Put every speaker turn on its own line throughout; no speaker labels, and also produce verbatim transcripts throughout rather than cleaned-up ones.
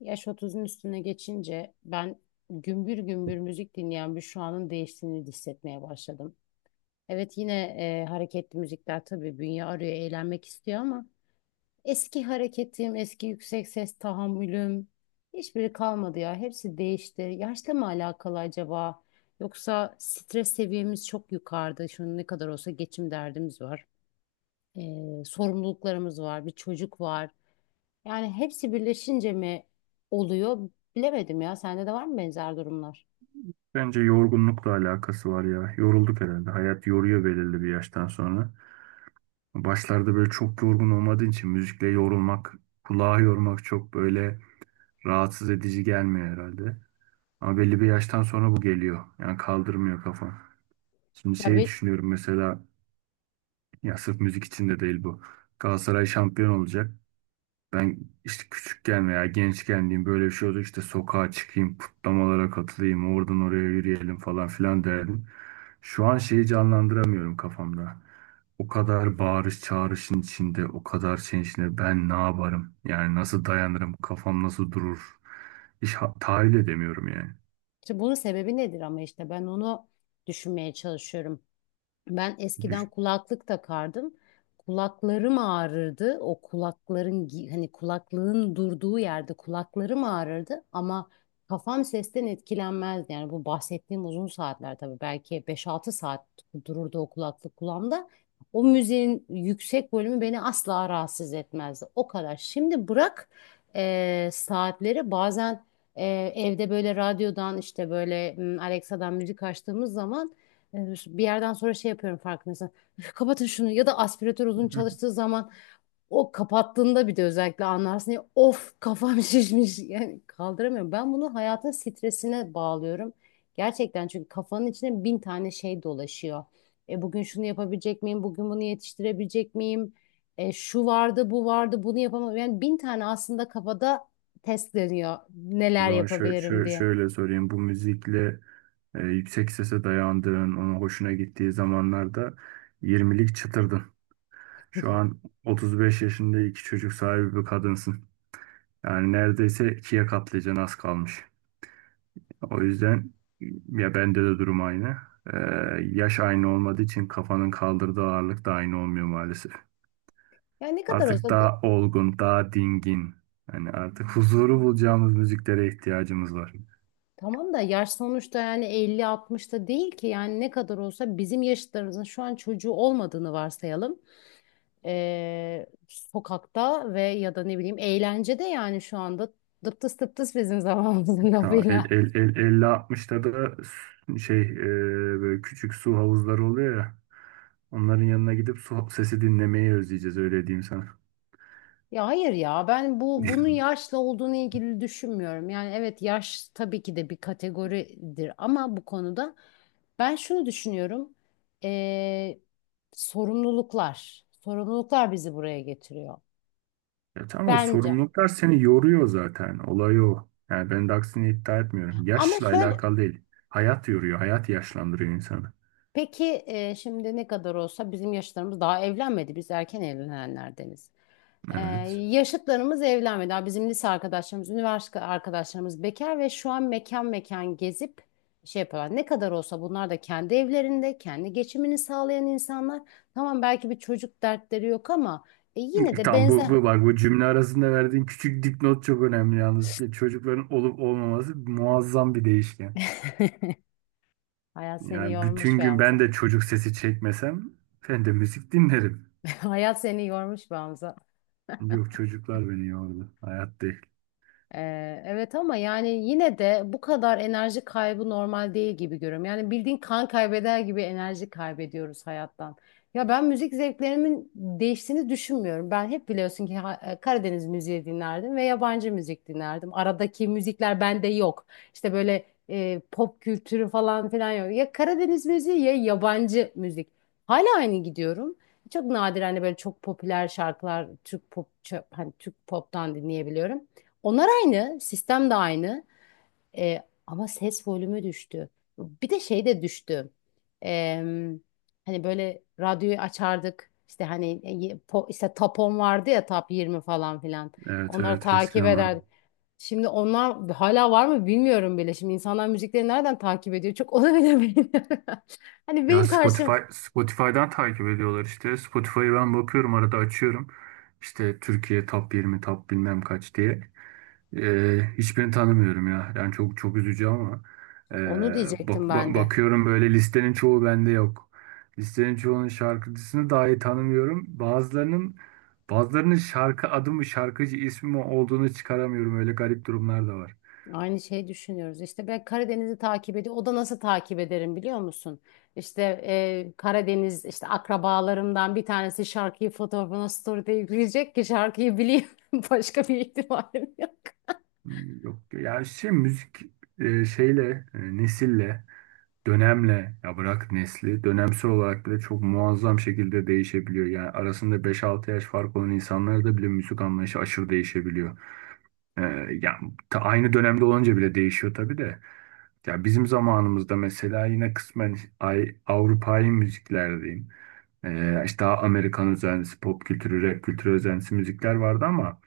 Yaş otuzun üstüne geçince ben gümbür gümbür müzik dinleyen bir şu anın değiştiğini hissetmeye başladım. Evet yine e, hareketli müzikler tabii bünye arıyor, eğlenmek istiyor ama eski hareketim, eski yüksek ses tahammülüm hiçbiri kalmadı ya. Hepsi değişti. Yaşla mı alakalı acaba? Yoksa stres seviyemiz çok yukarıda. Şu an ne kadar olsa geçim derdimiz var. E, sorumluluklarımız var, bir çocuk var. Yani hepsi birleşince mi oluyor? Bilemedim ya. Sende de var mı benzer durumlar?
Bence yorgunlukla alakası var ya. Yorulduk herhalde. Hayat yoruyor belirli bir yaştan sonra. Başlarda böyle çok yorgun olmadığın için müzikle yorulmak, kulağı yormak çok böyle rahatsız edici gelmiyor herhalde. Ama belli bir yaştan sonra bu geliyor. Yani kaldırmıyor kafam. Şimdi
Ya
şey
bir,
düşünüyorum mesela ya sırf müzik için de değil bu. Galatasaray şampiyon olacak. Ben işte küçükken veya gençken diyeyim böyle bir şey oldu işte sokağa çıkayım, kutlamalara katılayım, oradan oraya yürüyelim falan filan derdim. Şu an şeyi canlandıramıyorum kafamda. O kadar bağırış çağrışın içinde, o kadar şeyin içinde ben ne yaparım? Yani nasıl dayanırım? Kafam nasıl durur? Hiç ha- tahayyül edemiyorum yani.
işte bunun sebebi nedir ama işte ben onu düşünmeye çalışıyorum. Ben eskiden
Düş-
kulaklık takardım. Kulaklarım ağrırdı. O kulakların gi- hani kulaklığın durduğu yerde kulaklarım ağrırdı ama kafam sesten etkilenmezdi. Yani bu bahsettiğim uzun saatler tabii belki beş altı saat dururdu o kulaklık kulağımda. O müziğin yüksek bölümü beni asla rahatsız etmezdi. O kadar. Şimdi bırak e, saatleri bazen e, evde böyle radyodan işte böyle m, Alexa'dan müzik açtığımız zaman yani bir yerden sonra şey yapıyorum farkındaysan. "Üf, kapatın şunu" ya da aspiratör uzun çalıştığı zaman o kapattığında bir de özellikle anlarsın ya, of kafam şişmiş yani kaldıramıyorum. Ben bunu hayatın stresine bağlıyorum. Gerçekten çünkü kafanın içine bin tane şey dolaşıyor. E, bugün şunu yapabilecek miyim? Bugün bunu yetiştirebilecek miyim? E, şu vardı, bu vardı, bunu yapamam. Yani bin tane aslında kafada test dönüyor
O
neler
zaman şöyle,
yapabilirim
şöyle,
diye.
şöyle sorayım. Bu müzikle e, yüksek sese dayandığın, ona hoşuna gittiği zamanlarda yirmilik çıtırdın. Şu an otuz beş yaşında iki çocuk sahibi bir kadınsın. Yani neredeyse ikiye katlayacaksın az kalmış. O yüzden ya bende de durum aynı. Ee, yaş aynı olmadığı için kafanın kaldırdığı ağırlık da aynı olmuyor maalesef.
Yani ne kadar
Artık
olsa.
daha olgun, daha dingin. Yani artık huzuru bulacağımız müziklere ihtiyacımız var.
Tamam da yaş sonuçta, yani elli altmışta değil ki, yani ne kadar olsa bizim yaşıtlarımızın şu an çocuğu olmadığını varsayalım. Ee, sokakta ve ya da ne bileyim eğlencede, yani şu anda dıptıs dıptıs bizim zamanımızın
Tamam, el,
lafıyla.
el, el, elli altmışta da s- şey e, böyle küçük su havuzları oluyor ya. Onların yanına gidip su sesi dinlemeyi özleyeceğiz öyle diyeyim sana.
Ya hayır ya, ben bu bunun yaşla olduğunu ilgili düşünmüyorum. Yani evet, yaş tabii ki de bir kategoridir ama bu konuda ben şunu düşünüyorum. Ee, sorumluluklar. Sorumluluklar bizi buraya getiriyor.
Ya tamam o
Bence.
sorumluluklar seni yoruyor zaten. Olay o. Yani ben de aksini iddia etmiyorum.
Ama
Yaşla
şöyle
alakalı değil. Hayat yoruyor. Hayat yaşlandırıyor insanı.
peki, e, şimdi ne kadar olsa bizim yaşlarımız daha evlenmedi. Biz erken evlenenlerdeniz. E,
Evet.
yaşıtlarımız evlenmedi. Daha bizim lise arkadaşlarımız, üniversite arkadaşlarımız bekar ve şu an mekan mekan gezip şey yapıyorlar. Ne kadar olsa bunlar da kendi evlerinde, kendi geçimini sağlayan insanlar. Tamam, belki bir çocuk dertleri yok ama e, yine de
Tam bu,
benzer.
bu bak bu cümle arasında verdiğin küçük dipnot çok önemli yalnız. Çocukların olup olmaması muazzam bir değişken.
Hayat seni
Yani
yormuş
bütün
be
gün ben
Hamza.
de çocuk sesi çekmesem ben de müzik dinlerim.
Hayat seni yormuş be Hamza.
Yok, çocuklar beni yordu. Hayat değil.
Ee, evet ama yani yine de bu kadar enerji kaybı normal değil gibi görüyorum. Yani bildiğin kan kaybeder gibi enerji kaybediyoruz hayattan. Ya ben müzik zevklerimin değiştiğini düşünmüyorum. Ben hep biliyorsun ki ha- e, Karadeniz müziği dinlerdim ve yabancı müzik dinlerdim. Aradaki müzikler bende yok. İşte böyle e, pop kültürü falan filan yok. Ya Karadeniz müziği ya yabancı müzik. Hala aynı gidiyorum. Çok nadir hani böyle çok popüler şarkılar Türk pop, çö- hani Türk pop'tan dinleyebiliyorum. Onlar aynı, sistem de aynı. Ee, ama ses volümü düştü. Bir de şey de düştü. Ee, hani böyle radyoyu açardık. İşte hani, e, po- işte Tapon vardı ya, Tap yirmi falan filan.
Evet,
Onları
evet,
takip
eskiden ben.
ederdik. Şimdi onlar hala var mı bilmiyorum bile. Şimdi insanlar müzikleri nereden takip ediyor? Çok onu bile bilmiyorum. Hani
Ya
benim
Spotify,
karşım,
Spotify'dan takip ediyorlar işte. Spotify'ı ben bakıyorum arada açıyorum. İşte Türkiye top yirmi top bilmem kaç diye. Ee, hiçbirini tanımıyorum ya. Yani çok çok üzücü ama ee,
onu
bak,
diyecektim ben
ba-
de.
bakıyorum böyle listenin çoğu bende yok. Listenin çoğunun şarkıcısını dahi tanımıyorum. Bazılarının bazılarının şarkı adı mı şarkıcı ismi mi olduğunu çıkaramıyorum. Öyle garip durumlar da var.
Aynı şeyi düşünüyoruz. İşte ben Karadeniz'i takip ediyorum. O da nasıl takip ederim biliyor musun? İşte e, Karadeniz işte akrabalarımdan bir tanesi şarkıyı fotoğrafına story'de yükleyecek ki şarkıyı bileyim. Başka bir ihtimalim yok.
Hmm, Yok yani şey müzik e, şeyle e, nesille dönemle ya bırak nesli dönemsel olarak bile çok muazzam şekilde değişebiliyor. Yani arasında beş altı yaş fark olan insanlarda da bile müzik anlayışı aşırı değişebiliyor. Ee, yani ta- aynı dönemde olunca bile değişiyor tabii de. Ya bizim zamanımızda mesela yine kısmen ay, Avrupa'yı müzikler diyeyim. Ee, işte daha Amerikan özentisi, pop kültürü, rap kültürü özentisi müzikler vardı ama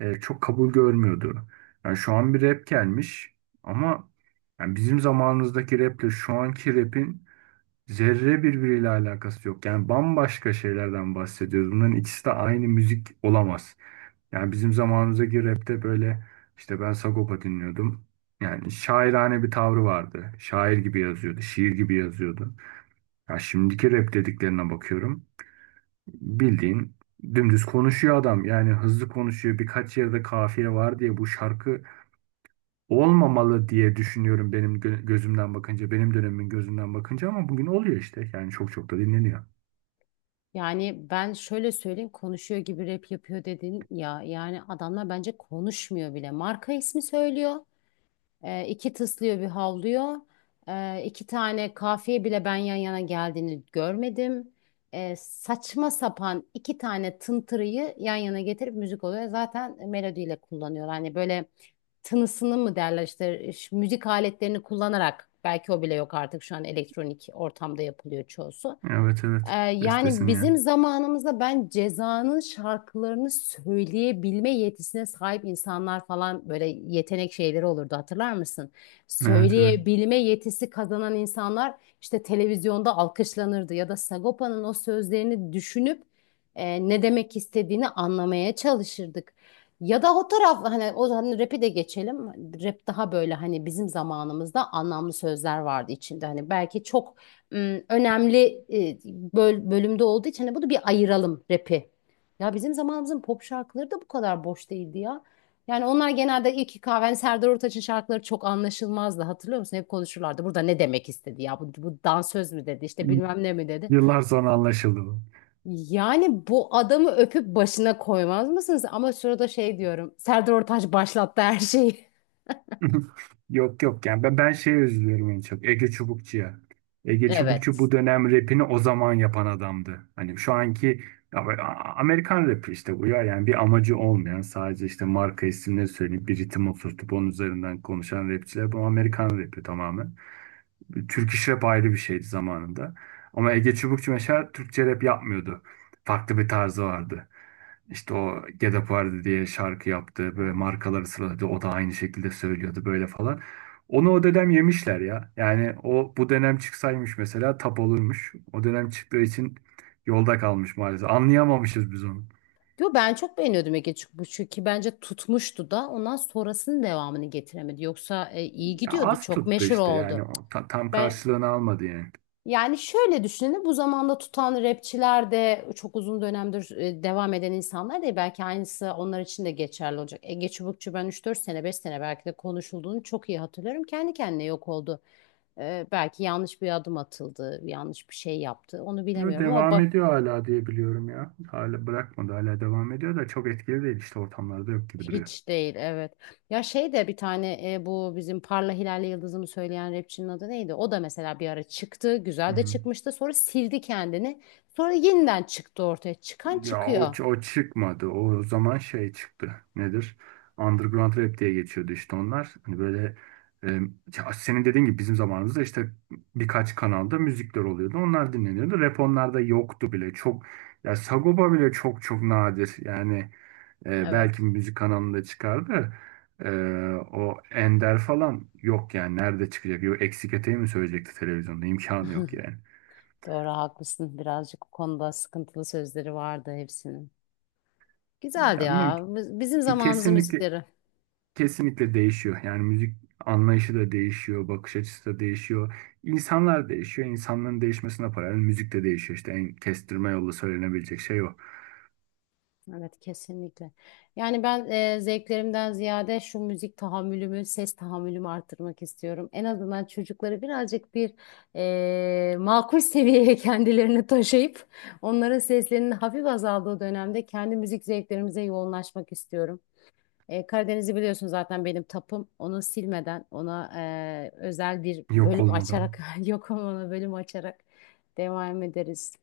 e, çok kabul görmüyordu. Yani şu an bir rap gelmiş ama yani bizim zamanımızdaki raple şu anki rapin zerre birbiriyle alakası yok. Yani bambaşka şeylerden bahsediyoruz. Bunların ikisi de aynı müzik olamaz. Yani bizim zamanımızdaki rapte böyle işte ben Sagopa dinliyordum. Yani şairane bir tavrı vardı. Şair gibi yazıyordu, şiir gibi yazıyordu. Ya şimdiki rap dediklerine bakıyorum. Bildiğin dümdüz konuşuyor adam. Yani hızlı konuşuyor. Birkaç yerde kafiye var diye bu şarkı olmamalı diye düşünüyorum benim gö- gözümden bakınca, benim dönemimin gözünden bakınca ama bugün oluyor işte. Yani çok çok da dinleniyor.
Yani ben şöyle söyleyeyim, konuşuyor gibi rap yapıyor dedin ya. Yani adamlar bence konuşmuyor bile. Marka ismi söylüyor. E, iki tıslıyor bir havlıyor. E, iki tane kafiye bile ben yan yana geldiğini görmedim. E, saçma sapan iki tane tıntırıyı yan yana getirip müzik oluyor. Zaten melodiyle kullanıyor. Hani böyle tınısını mı derler, işte ş- müzik aletlerini kullanarak, belki o bile yok artık, şu an elektronik ortamda yapılıyor çoğusu.
Evet,
Ee,
evet.
yani
Bestesini yani.
bizim zamanımızda ben Ceza'nın şarkılarını söyleyebilme yetisine sahip insanlar falan böyle yetenek şeyleri olurdu, hatırlar mısın?
Evet, evet.
Söyleyebilme yetisi kazanan insanlar işte televizyonda alkışlanırdı ya da Sagopa'nın o sözlerini düşünüp e, ne demek istediğini anlamaya çalışırdık. Ya da o taraf, hani o hani rap'i de geçelim. Rap daha böyle, hani bizim zamanımızda anlamlı sözler vardı içinde. Hani belki çok ım, önemli e, böl- bölümde olduğu için hani bunu bir ayıralım rap'i. Ya bizim zamanımızın pop şarkıları da bu kadar boş değildi ya. Yani onlar genelde İlki Kahven, Serdar Ortaç'ın şarkıları çok anlaşılmazdı. Hatırlıyor musun? Hep konuşurlardı. Burada ne demek istedi ya? Bu, bu dansöz mü dedi? İşte bilmem ne mi dedi?
Yıllar sonra anlaşıldı bu.
Yani bu adamı öpüp başına koymaz mısınız? Ama şurada şey diyorum. Serdar Ortaç başlattı her şeyi.
Yok, yok, yani ben, ben şeye üzülüyorum en çok. Ege Çubukçu'ya. Ege Çubukçu
Evet.
bu dönem rapini o zaman yapan adamdı. Hani şu anki ya böyle, A- Amerikan rapi işte bu ya yani bir amacı olmayan sadece işte marka isimleri söyleyip bir ritim oturtup onun üzerinden konuşan rapçiler bu Amerikan rapi tamamen. Türk iş rap ayrı bir şeydi zamanında. Ama Ege Çubukçu mesela Türkçe rap yapmıyordu. Farklı bir tarzı vardı. İşte o Get Up Vardı diye şarkı yaptı. Böyle markaları sıraladı. O da aynı şekilde söylüyordu böyle falan. Onu o dönem yemişler ya. Yani o bu dönem çıksaymış mesela tap olurmuş. O dönem çıktığı için yolda kalmış maalesef. Anlayamamışız biz onu.
Yo, ben çok beğeniyordum Ege Çıkmış'ı ki bence tutmuştu da ondan sonrasının devamını getiremedi. Yoksa e, iyi
Ya
gidiyordu,
az
çok
tuttu
meşhur
işte yani
oldu.
o ta- tam
Ben,
karşılığını almadı yani.
yani şöyle düşünün, bu zamanda tutan rapçiler de çok uzun dönemdir e, devam eden insanlar değil. Belki aynısı onlar için de geçerli olacak. Ege Çubukçu ben üç dört sene beş sene belki de konuşulduğunu çok iyi hatırlıyorum. Kendi kendine yok oldu. E, belki yanlış bir adım atıldı, yanlış bir şey yaptı, onu
Yo,
bilemiyorum ama.
devam ediyor hala diye biliyorum ya. Hala bırakmadı, hala devam ediyor da çok etkili değil işte, ortamlarda yok gibi duruyor.
Hiç değil, evet. Ya şey de, bir tane e, bu bizim Parla Hilal'le Yıldız'ımı söyleyen rapçinin adı neydi? O da mesela bir ara çıktı.
Hı
Güzel de
hı.
çıkmıştı. Sonra sildi kendini. Sonra yeniden çıktı ortaya. Çıkan
Ya o,
çıkıyor.
ç- o çıkmadı. O zaman şey çıktı. Nedir? Underground rap diye geçiyordu işte onlar. Hani böyle e, ya senin dediğin gibi bizim zamanımızda işte birkaç kanalda müzikler oluyordu. Onlar dinleniyordu. Rap onlarda yoktu bile. Çok, ya Sagopa bile çok çok nadir. Yani e, belki
Evet.
bir müzik kanalında çıkardı. E, o Ender falan yok yani. Nerede çıkacak? Yok, eksik eteği mi söyleyecekti televizyonda? İmkanı yok yani.
Doğru, haklısın. Birazcık bu konuda sıkıntılı sözleri vardı hepsinin. Güzeldi
Ya bilmiyorum.
ya. Biz- Bizim zamanımızın
Kesinlikle
müzikleri.
Kesinlikle değişiyor. Yani müzik anlayışı da değişiyor, bakış açısı da değişiyor. İnsanlar değişiyor. İnsanların değişmesine paralel müzik de değişiyor. İşte en kestirme yolu söylenebilecek şey o.
Evet, kesinlikle. Yani ben e, zevklerimden ziyade şu müzik tahammülümü, ses tahammülümü arttırmak istiyorum. En azından çocukları birazcık bir e, makul seviyeye kendilerini taşıyıp onların seslerinin hafif azaldığı dönemde kendi müzik zevklerimize yoğunlaşmak istiyorum. E, Karadeniz'i biliyorsun zaten benim tapım. Onu silmeden, ona e, özel bir
Yok
bölüm
olmadan.
açarak, yok ama ona bölüm açarak devam ederiz.